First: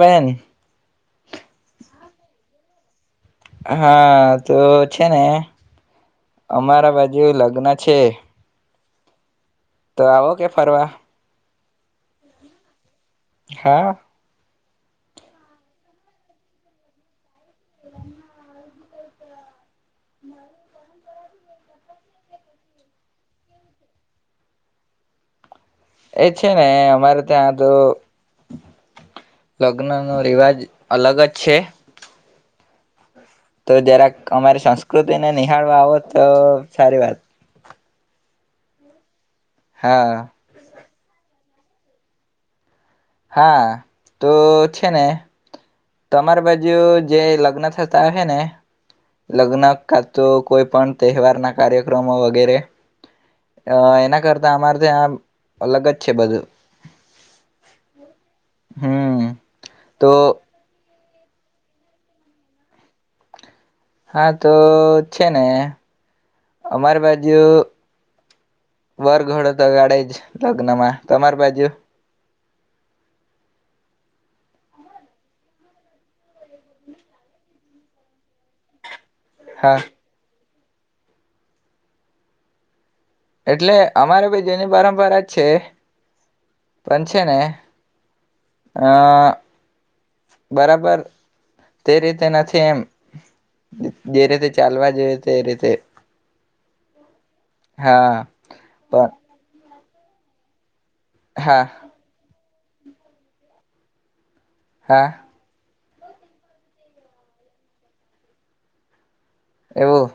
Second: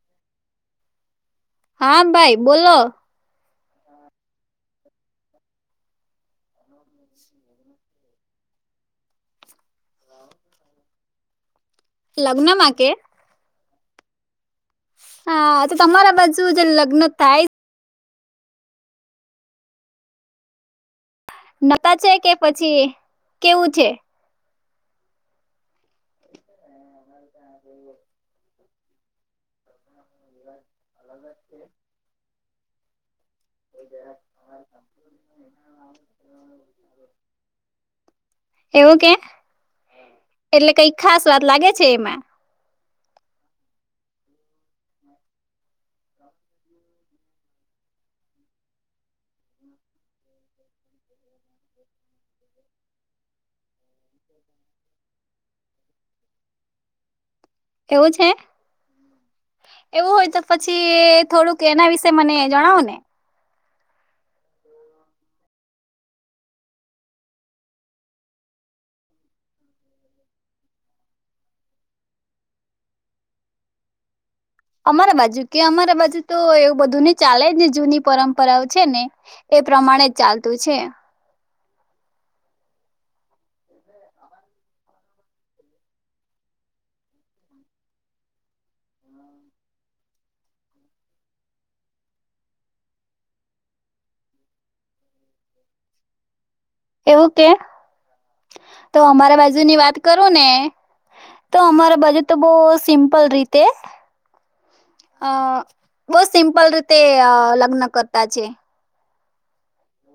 બેન હા, ભાઈ બોલો! હા, તો છે ને અમારા બાજુ લગ્ન છે. તો આવો કે ફરવા? લગ્ન માં કે? હા. હા, તો તમારા બાજુ જે લગ્ન થાય. હમ. નતા છે કે પછી કેવું છે? એ છે ને અમારે ત્યાં તો લગ્ન નો રિવાજ અલગ જ છે. તો જરાક અમારી સંસ્કૃતિને નિહાળવા આવો તો સારી વાત. એવું કે હા. એટલે કઈ ખાસ વાત લાગે છે, એમાં હા, તો છે ને તમારી બાજુ જે લગ્ન થતા હ છે, ને લગ્ન કા તો કોઈ પણ તહેવારના કાર્યક્રમો વગેરે એના કરતા અમારે ત્યાં અલગ જ છે, બધું. એવું છે. હમ એવું હોય તો પછી થોડુંક એના વિશેે મને જણાવો ને હા તો છે ને અમાર બાજુ વરઘડો તો ગાડે જ લગ્ન માં. તમામાર બાજુ? અમારા બાજુ કે અમારા બાજુ તો એવું બધું ને ચાલે જ ને જૂની પરંપરાઓ છે ને એ હા પ્રમાણે ચાલ ચાલતું છે. એટલે અમારે ભી જૂની પરંપરા જ છે, પણ છે ને આહ બરાબર તે રીતે નથી એમ જે રીતે ચાલવા જોઈએ તે રીતે. એવું. હા તો પણ અમારા બાજુની વાત કરું ને તો હા અમારા બાજુ તો બહ સિમ્પલ રીતે હા આ બો સિમ્પલ રીતે લગ્ન કરતા છે એવું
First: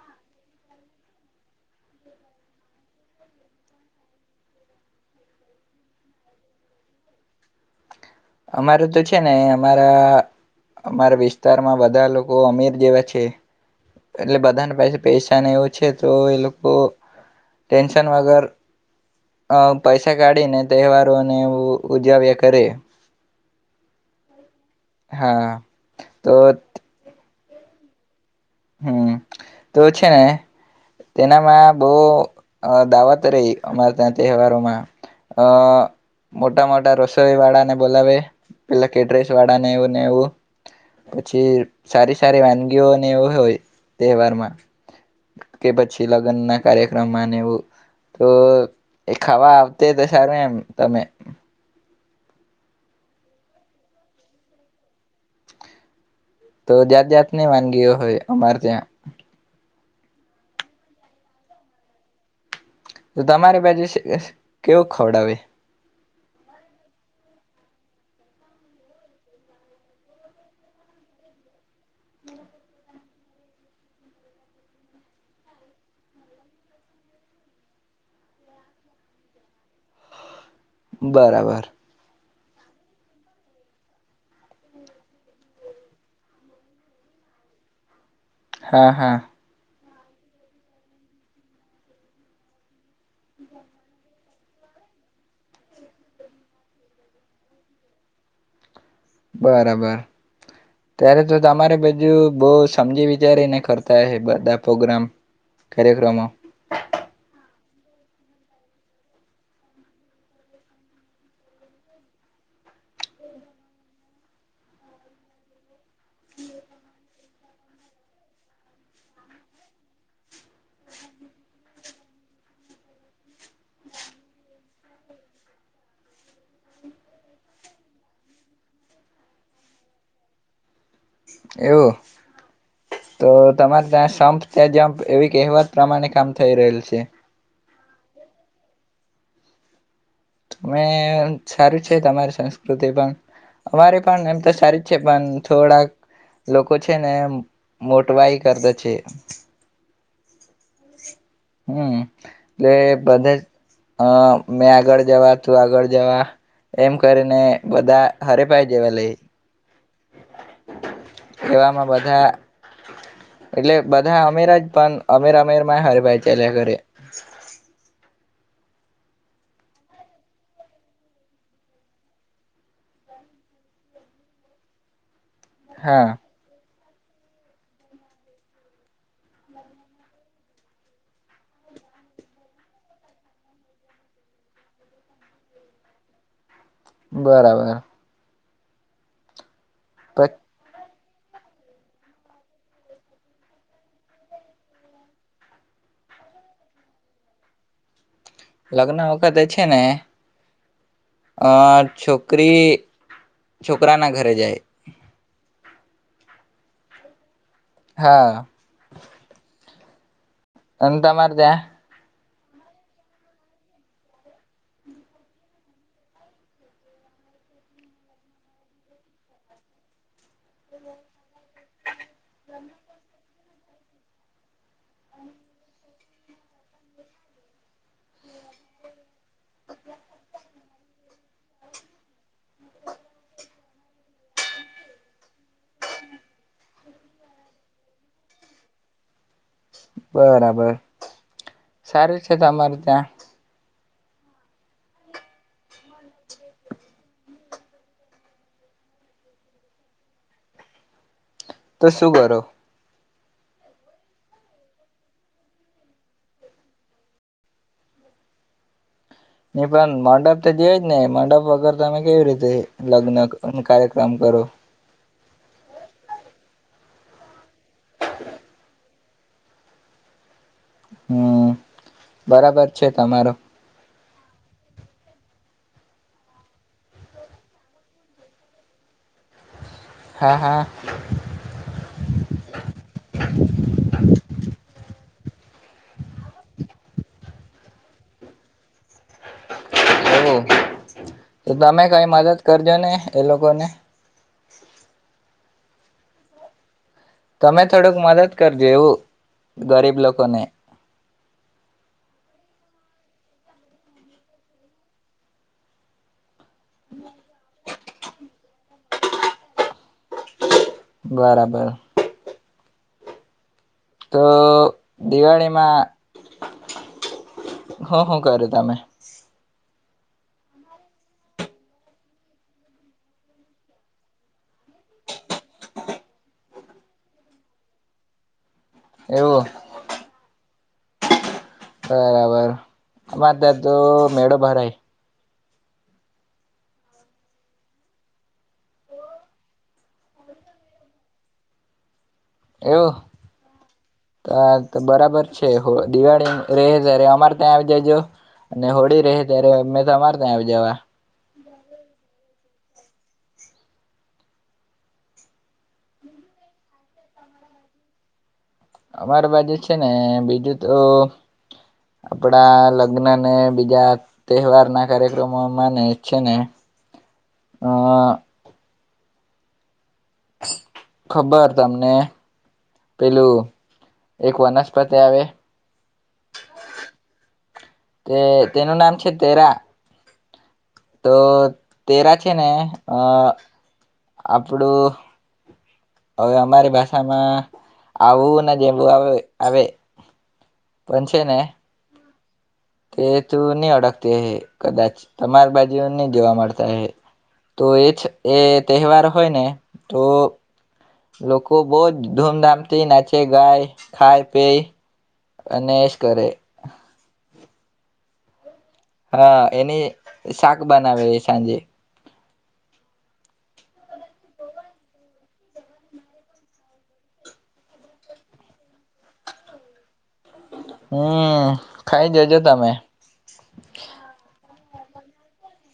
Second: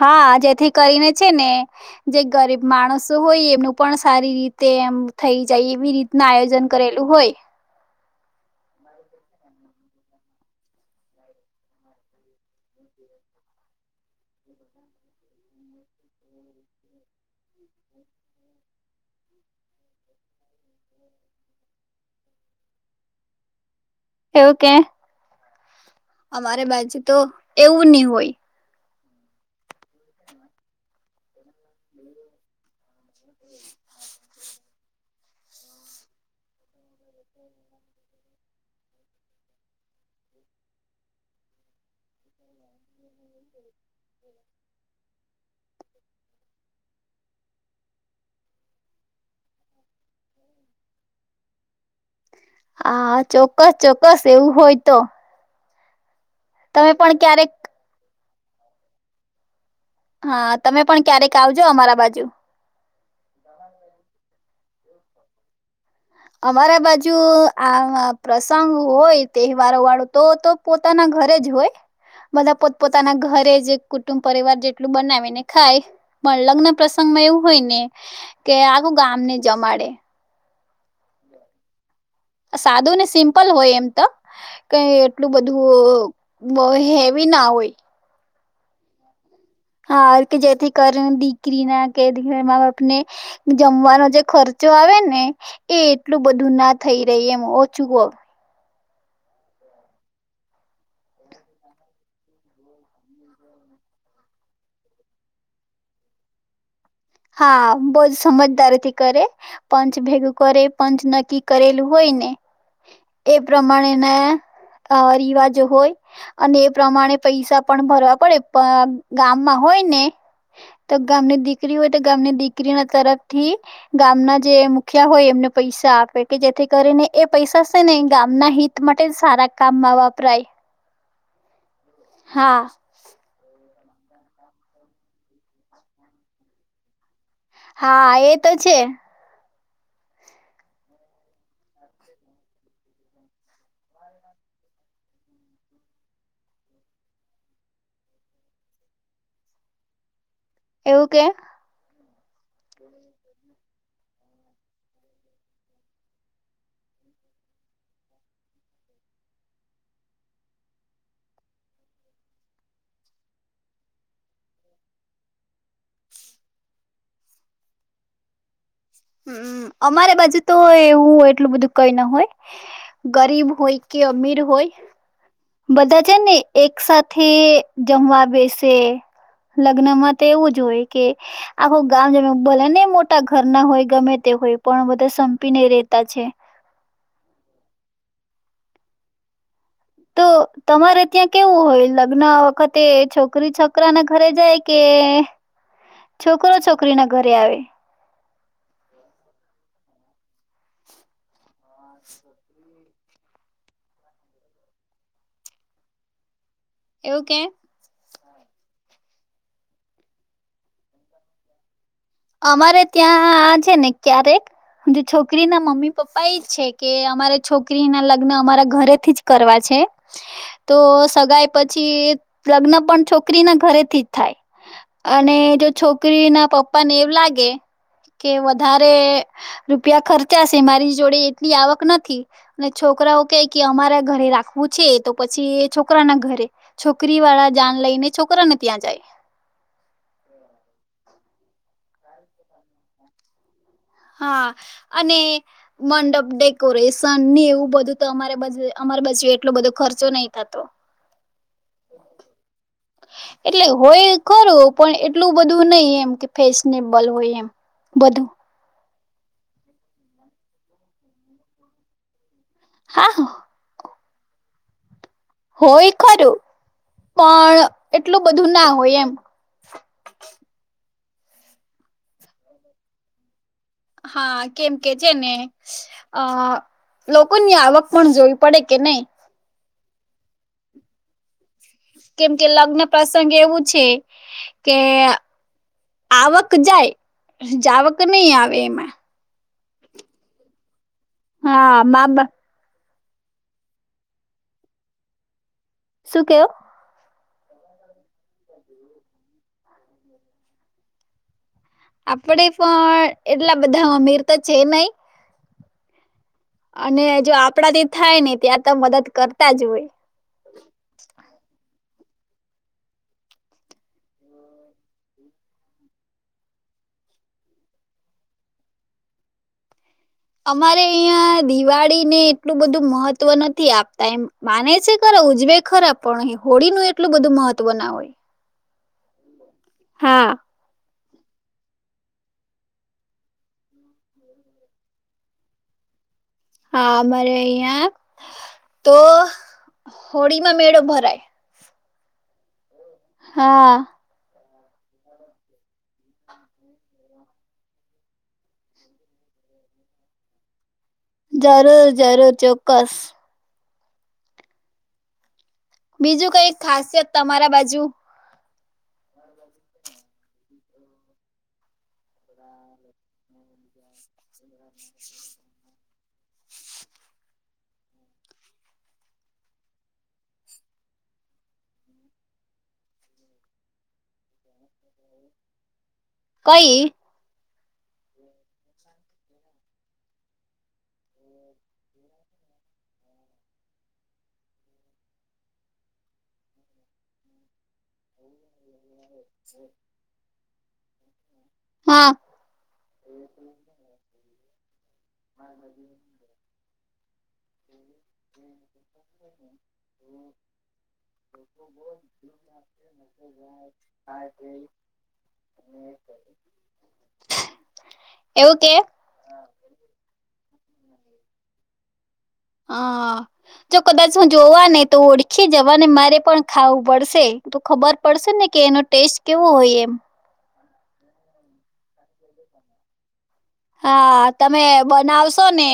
હા જેથી કરીને છે ને જે ગરીબ માણસો હોય એમનું પણ સારી રીતે એમ થઈ જાય એવી રીતના આયોજન કરેલું હોય અમારે તો છે ને અમારા અમારા વિસ્તારમાં બધા લોકો અમીર જેવા છે એટલે બધાને પાસે પૈસાને એવું છે તો એ લોકો ટેન્શન વગર પૈસા કાઢીને તહેવારોને એવ ઉજવ્યા કરે એવું કે હા તો અમારે બાજુ તો એવું ની હોય હમ્મ તો છે ને તેનામાં બો દાવત રહી અમારા ત્યાં તહેવારોમાં અ મોટા મોટા રસોઈ વાળાને બોલાવે પેલા કેટરેસ વાળા ને એવુંને એવું પછી સારી સારી વાનગીઓને એવું હોય તહેવારમાં કે પછી લગ્ન ના કાર્યક્રમમાં એવું તો એ ખાવા આવતે તો સારું એમ તમે હા ચોક્કસ ચોક્કસ એવું હોય તો તો તમે જાત પણ જાત ની ક્યારેક વાનગી હોય અમારે ત્યા હા તમે પણ ક્યારેક આવજો અમારા બાજુ તો તમારી બાજુ કેવું ખવડાવે અમારા બાજુ આ પ્રસંગ હોય તહેવારો વાળું તો તો પોતાના ઘરે જ હોય બધા પોત પોતાના ઘરે જ કુટુંબ પરિવાર જેટલું બનાવીને ખાય પણ લગ્ન પ્રસંગમાં એવું હોય ને કે આખું ગામને જમાડે બરાબર સાદું ને સિમ્પલ હોય એમ તો કઈ એટલું બધું હેવી ના હોય હા હા હા કે જેથી કરી દીકરી ના કે દીક માં જમવાનો જે ખર્ચો આવે ને એ એટલું બધું ના થઈ રહી એમ ઓછું ક બરાબર ત્યારે તો તમારે બાજુ બો સમજી વિચારીને કરતા હ બધા પ્રોગ્રામ કાર્યક્રમો હા, બહ જ સમજદારી થી કરે પંચ ભેગું કરે પંચ નક્કી કરેલું હોય ને એ પ્રમાણે ના રિવાજો હોય અને એ પ્રમાણે પૈસા પણ ભરવા પડે પણ ગામમાં હોય. ને તો ગામની દીકરીઓ ગામની દીકરીના તરફથી ગામના જે મુખિયા હોય એમને પૈસા આપે કે જેથી કરીને એ પૈસા છે ને ગામના હિત માટે સારા કામમાં વપરાય એવું. હા તો તમારે તં સંપ તે જપ એવી કહેવત પ્રમાણે કામ થઈ રહેલ છે. હા, એ તો છે. તમે સારું છે. તમારી સંસ્કૃતિ પણ અમારે પણ એમ તો સારી જ છે પણ થોડાક લોકો છે, ને મોટવાઈ કરતા છે. એવું કે હમ એટલે બધા મેં આગળ જવા તું આગળ જવા એમ કરીને બધા હરેભાઈ જેવા લે એવામાં બધા એટલે બધા અમેર જ પણ અમેર અમેરમાં હરે ભાઈ ચાલ્યા ઘરે હ અમારી બાજુ તો એવું એટલું બધું કઈ ના હોય ગરીબ હોય કે અમીર હોય બધા હા જ ને એક એક સાથે જમવા બેસે લગ્ન માં તો એવું જ હોય કે આખું ગામ જમ ભલે ને મોટા ઘર ના હોય ગમે તે હોય પણ બધા સંપીને રેતા છે બરાબર તો તમારે ત્યાં કેવું હોય લગ્ન વખતે છોકરી છોકરા ના ઘરે જાય કે છોકરો છોકરી ના ઘરે આવે લગ્ન વખતે છે ને અ છોકરી છોકરા ના ઘરે જાય એવું કે હા એતા મારદે અમારે ત્યાં આ છે ને ક્યારેક છોકરી ના મમ્મી પપ્પા એજ છે કે અમારે છોકરી ના લગ્ન અમારા ઘરેથી જ કરવા છે તો સગાઈ પછી લગ્ન પણ છોકરી ના ઘરેથી જ થાય અને જો છોકરી ના પપ્પા પપ્પાને એવ લાગે કે વધારે રૂપિયા ખર્ચાશે મારી જોડે એટલી આવક નથી અને છોકરાઓ કે કે અમારા ઘરે રાખવું છે તો પછી છોકરા ના ઘરે છોકરી વાળા જાન લઈને છોકરાને ત્યાં જાય બરાબર સારું છે તમારે ત્યાં હા અને મંડપ ડેકોરેશન એવું બધું તો અમારે અમારી બાજી એટલો બધો ખર્ચો નહી થતો તો શું કરો એટલે હોય કરું પણ એટલું બધું નહીિ એમ કે ફેશનેબલ હોય એમ બધું પણ મંડપ તો જો જ ને મંડપ વગર તમે કેવી રીતે હા લગ્ન કાર્ય કામ કરો હોય ખરું પણ એટલું બધું ના હોય એમ હમ બરાબર છે તમારો હા કેમ કે છે ને અ લોકોની આવક પણ જોવી પડે કે નહી હા હા કેમ કે લગ્ન પ્રસંગે એવું છે કે આવક જાય જાવક નહી આવે એમાં હ તો હા તમે કઈ મા બા મદદ કરજો ને એ લોકોગને શું કેો તમે થોડુંક મદદ કરજો એવું ગરીબ લોકોને આપડે પણ એટલા બધા અમીર તો છે નહ અને જો આપડાથી થાય ને ત્યાં તો મદદ કરતા જ હોય બરાબર તો દિવાળીમાં હું શું કરું તમે અમારે અહં દિવાળીને એટલું બધું મહત્વ નથી આપતા એમ માને છે ખરા ઉજવે ખરા પણ હોળીનુંું એટલું બધું મહત્વ ના હોય એવું હા. બરાબર વાત દ તો મેળો ભરાય. હા અમારે અહિયાં તો હોળીમાં મેળો ભરાય. એવું. હા. હ તો બરાબર છે હો દિવાળી રહે ત્યારે અમારે ત્યાં આવી જજો અને હોળી રહે ત્યારે અમે તમાર ત્યાં આવી જવા. જરૂર જરૂર ચોક્કસ. બીજું કઈ ખાસિયત તમારા બાજુ. અમારી બાજુ છે ને બીજું તો આપડા લગ્ન ને બીજા... તહેવારના કાર્યક્રમોમાંને... છે ને અહ... ખબર તમને પેલું એક વનસ્પતિ આવે? કઈ તે તેનું નામ છે તેરા... તો તેરા છે ને અ આપડું હવે અમારી ભાષામાં આવું ને, જેવું આવે. આવે. પન છેને... હા. તે તું ની ઓડખતી અહે. કદાચ. તમાર બાજુઓ ની જોવા મળતા અહે. તો એ... એ તહેવાર હોય ને તો, લોકો બહુ જ ધૂમધામ થી નાચે, ગાય, ખાય, પી અને એસ કરે. એવું. કે હા એની... શાક બનાવે એ સાંજે... હા જો કદાચ હું જોવા ને તો ઓળખી જવા ને મારે પણ ખાવું પડશે, તો ખબર પડશે ને કે એનો ટેસ્ટ કેવો હોય એમ. હમ ખાઈ જજો તમે. હા. તમે બનાવશો ને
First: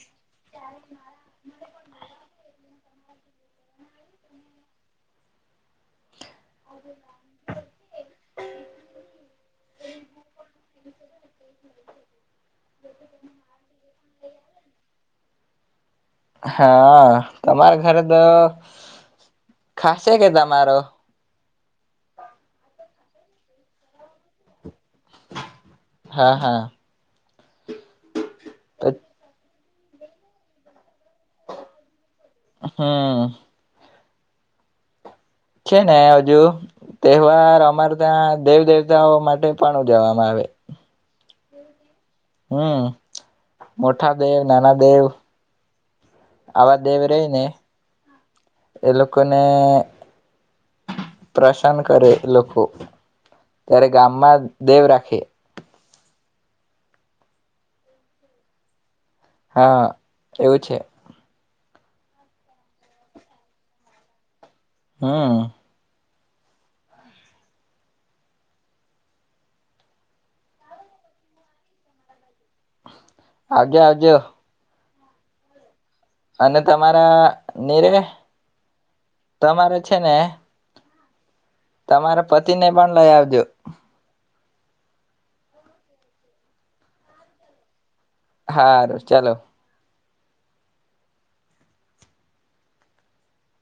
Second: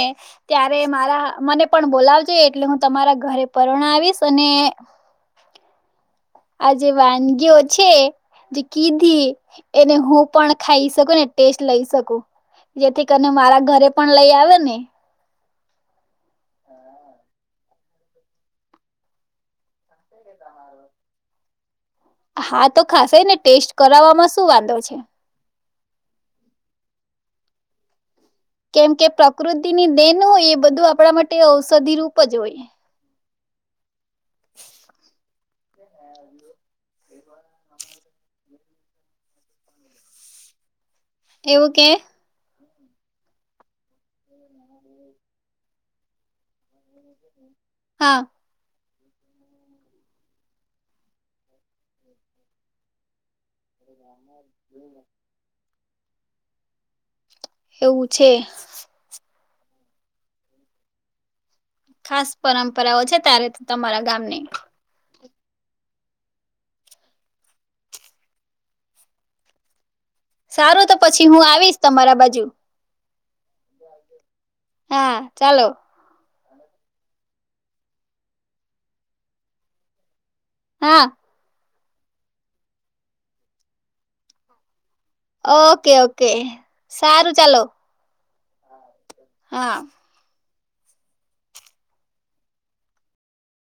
ત્યારે મારા મને પણ બોલાવજો એટલે હું તમારા ઘરે પરણાવીશ અને. આ જે વાનગીઓ છે જે કીધી એને હું પણ ખાઈ શકું ને ટેસ્ટ લઈ શકું, જેથી કરીને મારા ઘરે પણ લઈ આવે ને. હા તમારે. [unintelligible] ખાસે કે તમારો? હા તો ખાસે જ ને, ટેસ્ટ કરાવવામાં શું વાંધો છે? હા હા. કેમ કે પ્રકૃત તેની દેન હોય એ બધું આપણા માટે ઔષધિ રુપ... હા. [inaudible] છે ને હજુ તહેવાર અમાર ત્યાં. દેવ દેવતાઓ માટે પણ ઉજવવામાં આવે. એવું કે? હમ મોઠા દેવ, નાના દેવ. આવા દેવ રહી ને. હા. એ લોકોને પ્રસનન કરે, એ લોકો. ત્યારે ગામમાં દેવ રાખે. એવું છે. હા એવું છે ખાસ પરંપરાઓ છે તારે તમારા ગામની હા સારું તો પછી હું આવીશ તમારા બાજુ આજે આજે હા ચાલો અને તમારા નીરે તમારે છે ને હા તમારા પતિને પણ લઈ આવજો ઓકે ઓકે સારું ચાલો હા ર હા